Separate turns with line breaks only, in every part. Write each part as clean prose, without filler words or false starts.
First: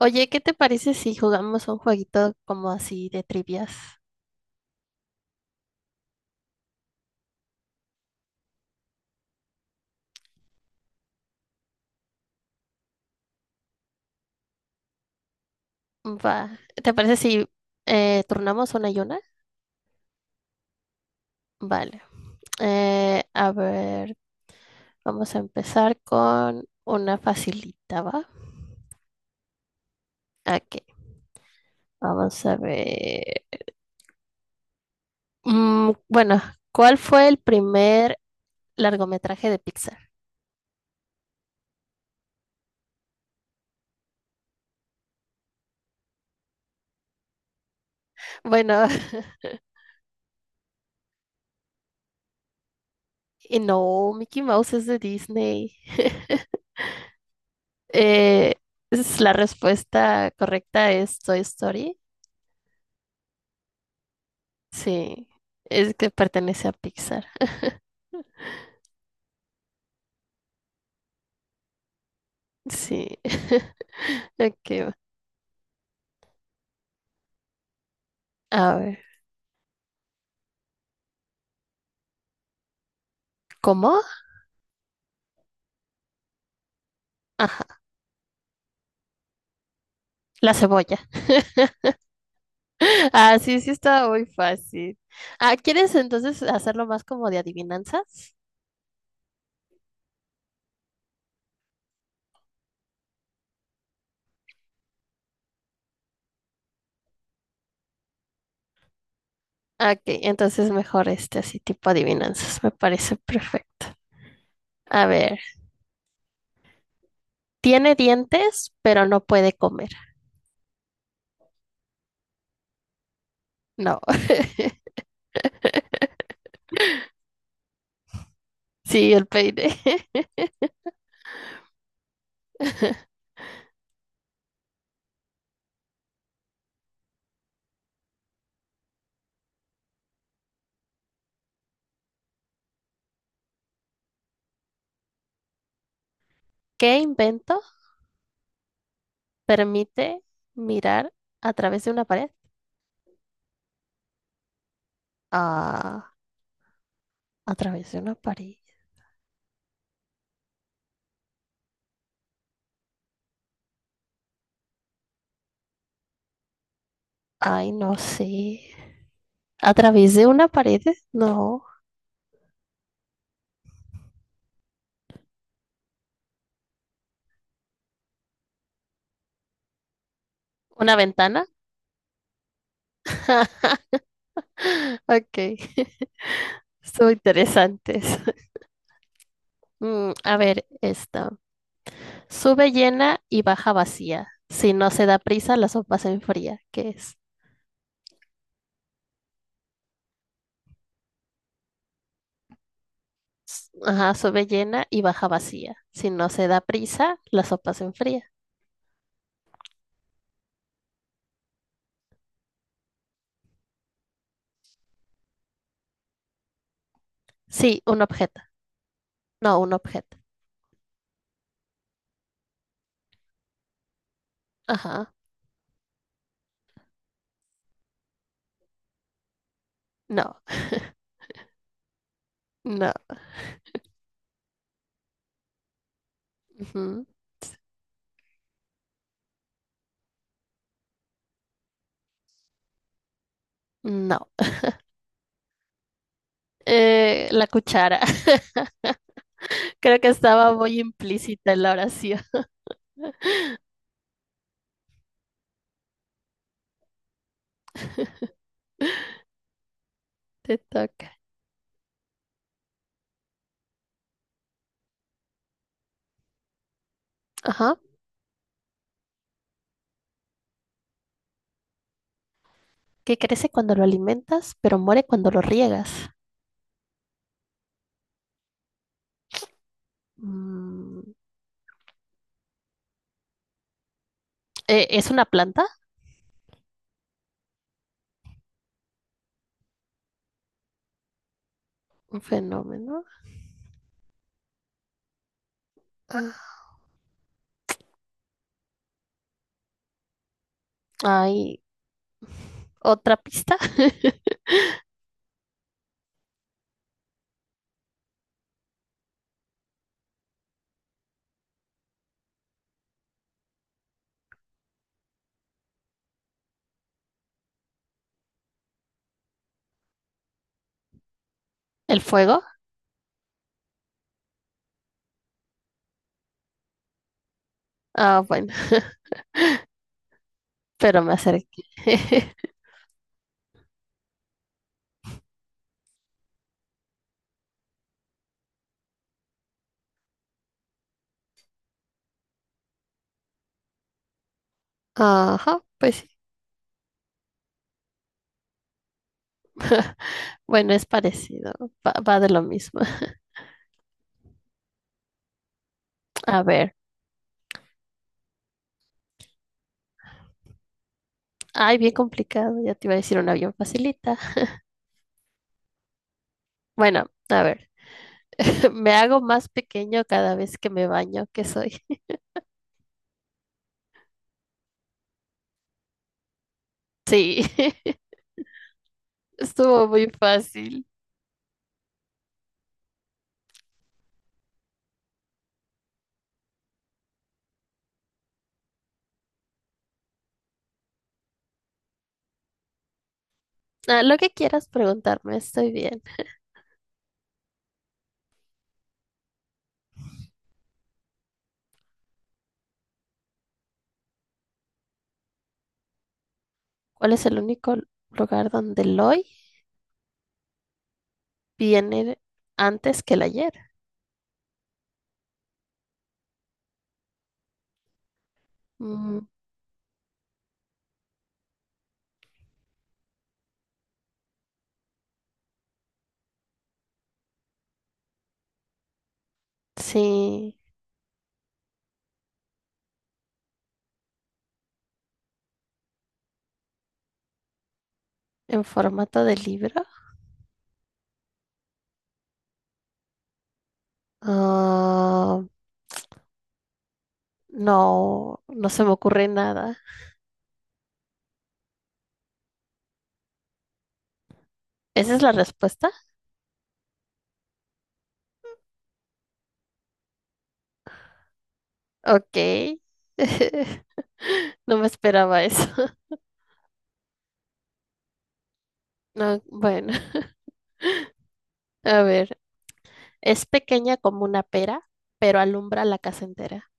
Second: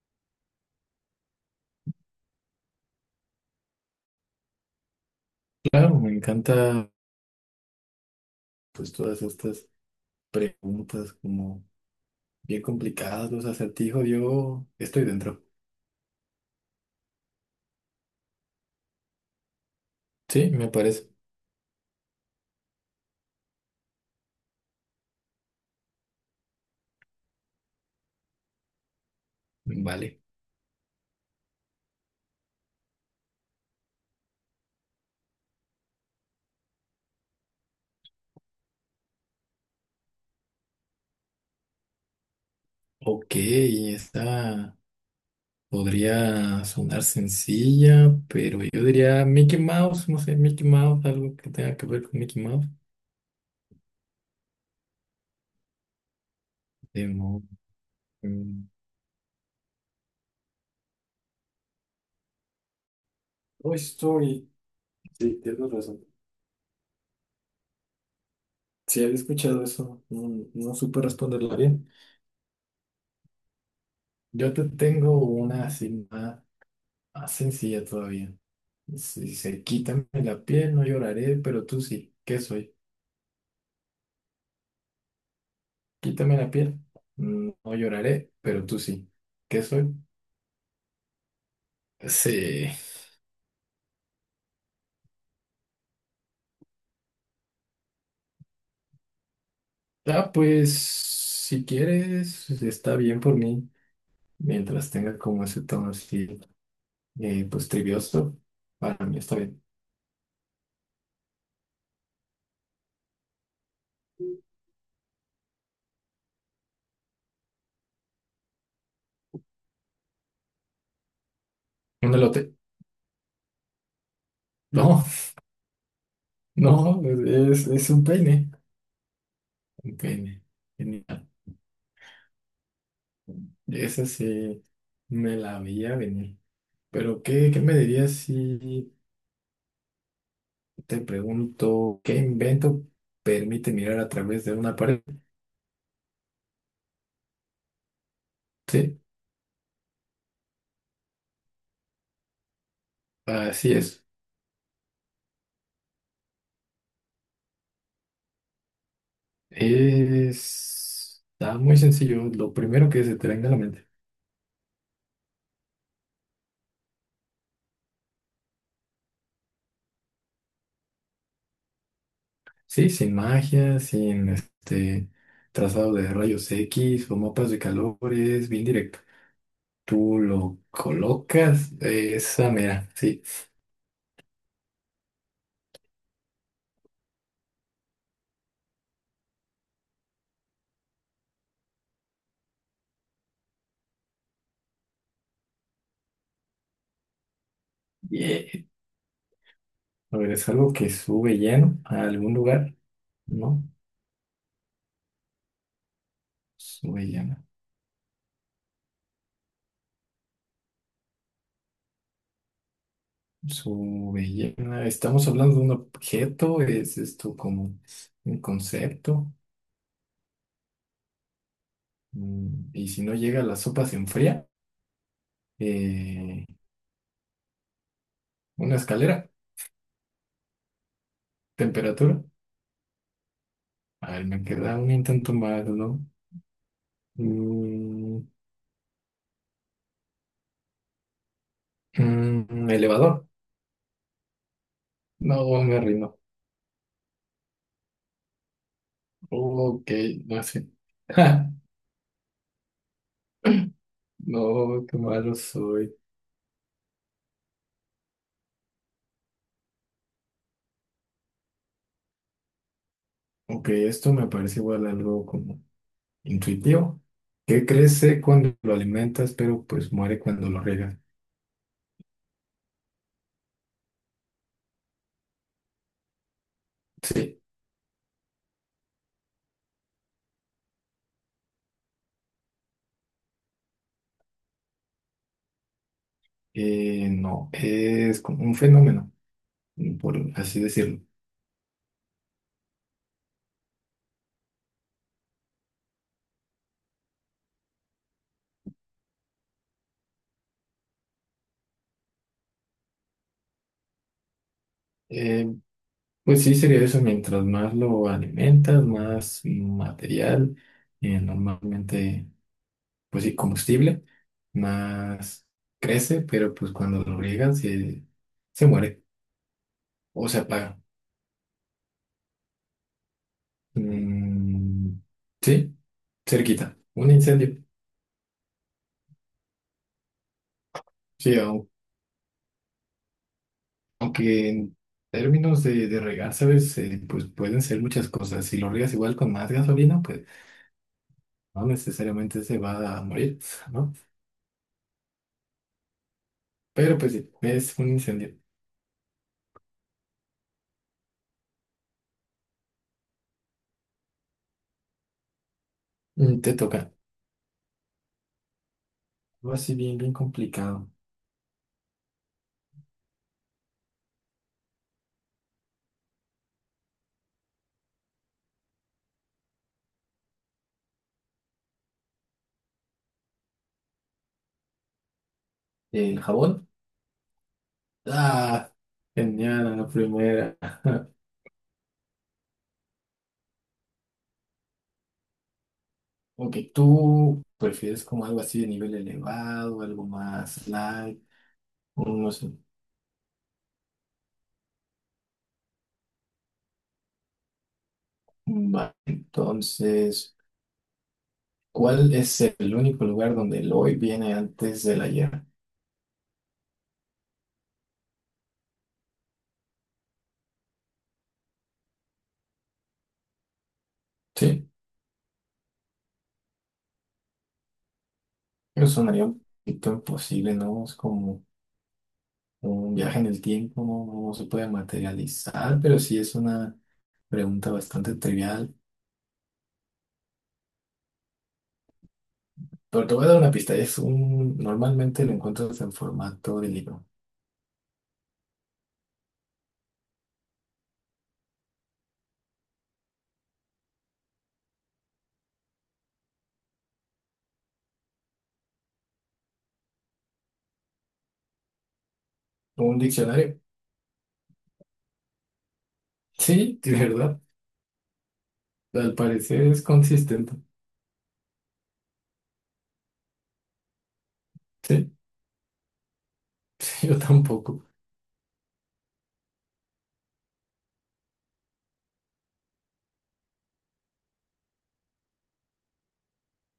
Oye, ¿qué te parece si jugamos un jueguito como así de trivias?
Claro, me encanta, pues todas estas preguntas como bien complicadas, los acertijos, yo estoy dentro.
Va. ¿Te parece si turnamos una y una?
Sí, me parece.
Vale. Eh, a ver, vamos a empezar con una facilita, ¿va?
Vale.
Aquí. Vamos a ver. Mm, bueno, ¿Cuál fue el primer largometraje de Pixar?
Ok, esta podría sonar sencilla, pero yo
Bueno,
diría Mickey Mouse, no sé, Mickey Mouse, algo que tenga que ver con Mickey Mouse.
y no, Mickey Mouse es de Disney.
De mo-
Eh,
mm,
es la respuesta correcta es Toy Story.
Toy Story.
Sí,
Sí, tienes
es
razón.
que pertenece a Pixar.
Si había escuchado eso, no, no supe responderla bien.
Sí.
Yo te
Aquí va.
tengo una así más sencilla todavía.
A ver.
Si dice, quítame la piel, no lloraré, pero tú sí. ¿Qué soy?
¿Cómo?
Quítame la piel, no
Ajá,
lloraré, pero tú sí. ¿Qué soy?
la cebolla.
Sí.
Ah, sí, sí está muy fácil. Ah, ¿quieres entonces hacerlo más como de adivinanzas?
Ah, pues si quieres, está bien por mí. Mientras tenga como ese tono así, pues trivioso, para mí está bien.
Ah, ok, entonces mejor este así tipo adivinanzas, me parece perfecto. A ver, tiene dientes, pero no puede comer.
Un elote.
No,
No, no, es un peine.
sí, el peine.
Un peine. Genial. Esa sí me la veía venir. Pero, ¿qué me dirías si... Te pregunto, ¿qué invento permite mirar a través de una pared?
¿Qué invento
Sí,
permite mirar a través de una pared?
así es.
Ah. A través de una pared.
Es... Está muy sencillo, lo primero que se te venga a la mente.
Ay, no sé. ¿A través de una pared? No.
Sí, sin magia, sin este trazado de rayos X o mapas de calores, bien directo. Tú lo
¿Una ventana?
colocas, esa mera, sí.
Ok. Estuvo interesantes. A ver, esta. Sube llena y baja vacía. Si no se da prisa, la sopa se enfría. ¿Qué es?
Bien. A ver, es algo que sube lleno a algún lugar, ¿no?
Ajá, sube llena y baja vacía. Si no se da
Sube
prisa, la
lleno.
sopa se enfría.
Su belleza. Estamos hablando de un objeto, es esto como
Sí, un objeto.
un concepto.
No, un objeto.
Y si no llega la sopa se enfría.
Ajá.
Eh, una escalera,
No,
temperatura.
no.
A ver, me queda un intento más, ¿no?
Ujú.
Mm, elevador.
No.
No, me rindo.
La cuchara.
Ok,
Creo que
no
estaba
sé.
muy
Ja,
implícita en la oración.
no, qué malo soy.
Te toca.
Ok, esto me parece igual algo como intuitivo. ¿Qué
Ajá.
crece cuando lo alimentas, pero pues muere cuando lo riegas?
Que crece cuando lo alimentas, pero muere cuando lo riegas.
Sí,
Mm, ¿es una planta?
no, es como un fenómeno, por así decirlo.
Un fenómeno. Ah, hay otra pista.
Eh, pues sí, sería eso, mientras más lo alimentas, más material, normalmente, pues sí, combustible, más crece, pero pues cuando lo riegan se muere o se apaga.
El fuego.
Mm, sí, cerquita, un incendio.
Ah, bueno, pero me
Sí,
acerqué.
aunque en términos de regar, ¿sabes? Pues pueden ser muchas cosas. Si lo riegas igual con más gasolina, pues no necesariamente se va a morir, ¿no?
Ajá, pues sí.
Pero pues sí, es un incendio.
Bueno, es parecido. Va, va de lo mismo. A
Te
ver.
toca. Algo así bien, bien complicado.
Ay, bien complicado. Ya te iba a decir una bien facilita. Bueno, a ver. Me hago más pequeño cada vez que me baño. ¿Qué soy?
¿El jabón?
Sí,
Ah, genial, a la
estuvo muy
primera.
fácil.
Ok, ¿tú prefieres como algo así de nivel elevado, algo más light? No sé.
Ah, lo que quieras preguntarme, estoy bien.
Va, entonces, ¿cuál es el único lugar donde el hoy viene antes del ayer?
¿Cuál es el único lugar donde el hoy viene antes que el ayer?
Sí, pero sonaría
Mm,
un poquito imposible, ¿no? Es como un viaje en el tiempo, no, no se puede materializar, pero sí es una pregunta bastante trivial.
sí,
Pero te voy a dar una pista, normalmente lo encuentras en formato de libro.
en formato de libro. Ah, no, no se me ocurre nada.
Un diccionario.
¿Esa es la respuesta?
Sí, de verdad. Al parecer es consistente.
Ok. No me
Sí,
esperaba eso.
yo tampoco.
No, bueno, a ver. Es pequeña como una pera, pero alumbra la casa entera.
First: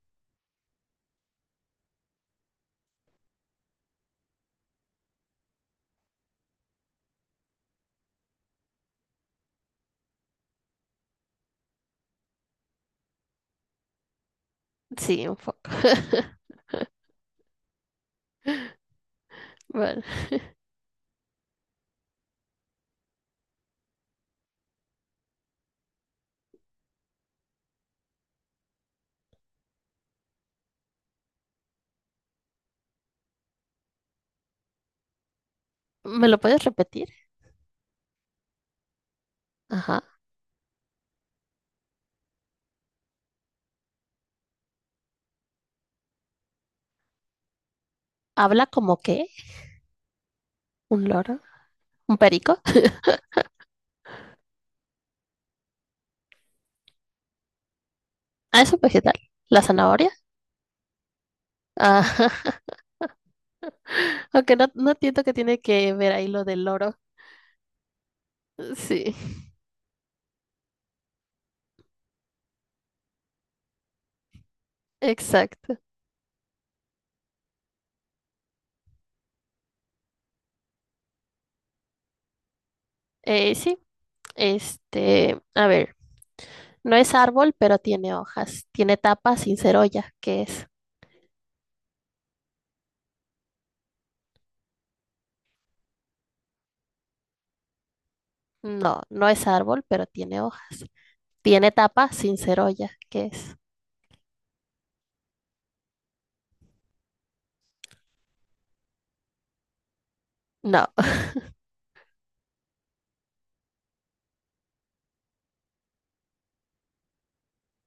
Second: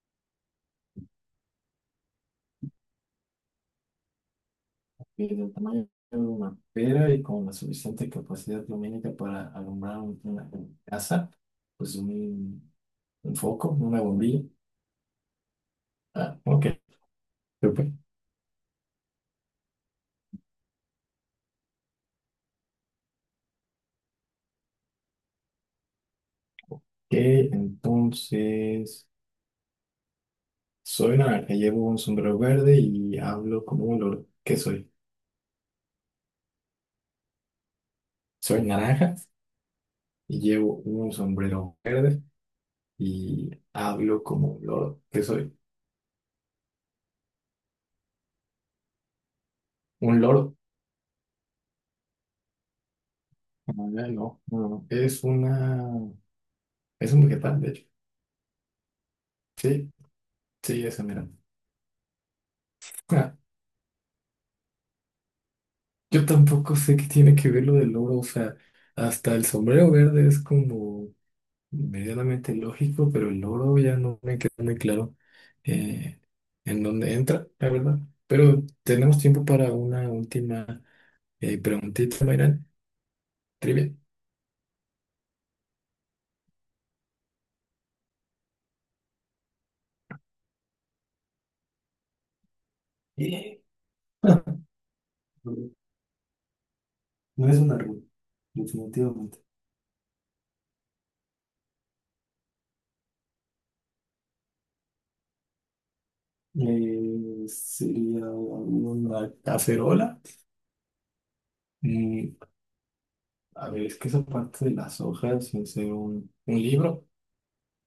Y del tamaño de una pera y con la suficiente capacidad lumínica para alumbrar una casa, pues un, un foco, una bombilla.
Sí, un poco.
Ah, ok. Yo, pues,
Bueno.
que entonces soy naranja, llevo un sombrero verde y hablo como un loro. ¿Qué soy?
¿Me lo puedes repetir?
Soy naranja
Ajá.
y llevo un sombrero verde y hablo como un loro. ¿Qué soy?
¿Habla como qué?
¿Un loro?
¿Un loro? ¿Un perico?
Ah, ya, no, no, no. Es una... Es un vegetal, de hecho.
Ah, es un vegetal. ¿La
Sí,
zanahoria?
sí, esa, mira.
Ajá.
Ah,
Aunque no, no entiendo que tiene que ver
yo
ahí lo del
tampoco
loro.
sé qué tiene que ver lo del loro, o sea,
Sí,
hasta el sombrero verde es como... medianamente lógico, pero el logro ya no me queda muy claro
exacto.
eh, en dónde entra, la verdad. Pero tenemos tiempo para una última preguntita, Mayran.
Sí,
Trivia.
este, a ver, no es árbol, pero tiene hojas. Tiene tapa sin ser olla. ¿Qué es?
Eh, ah, No es una rubia,
No, no
definitivamente.
es árbol, pero tiene hojas. Tiene tapa sin ser olla. ¿Qué es?
Sería una cacerola.
No,
Mm, a ver, es que esa parte de las hojas, sin ser un libro.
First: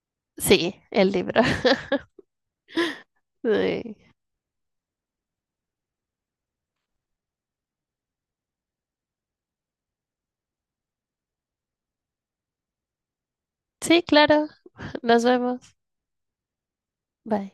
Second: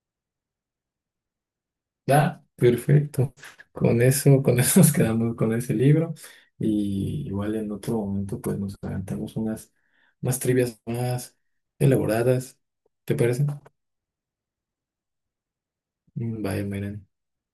sí, el libro.
Ah, perfecto.
Sí,
Con eso nos quedamos con ese libro. Y igual en otro momento, pues nos aventamos unas trivias más elaboradas. ¿Te parece?
sí, claro. Nos vemos.
Mm, vaya, miren.
Bye.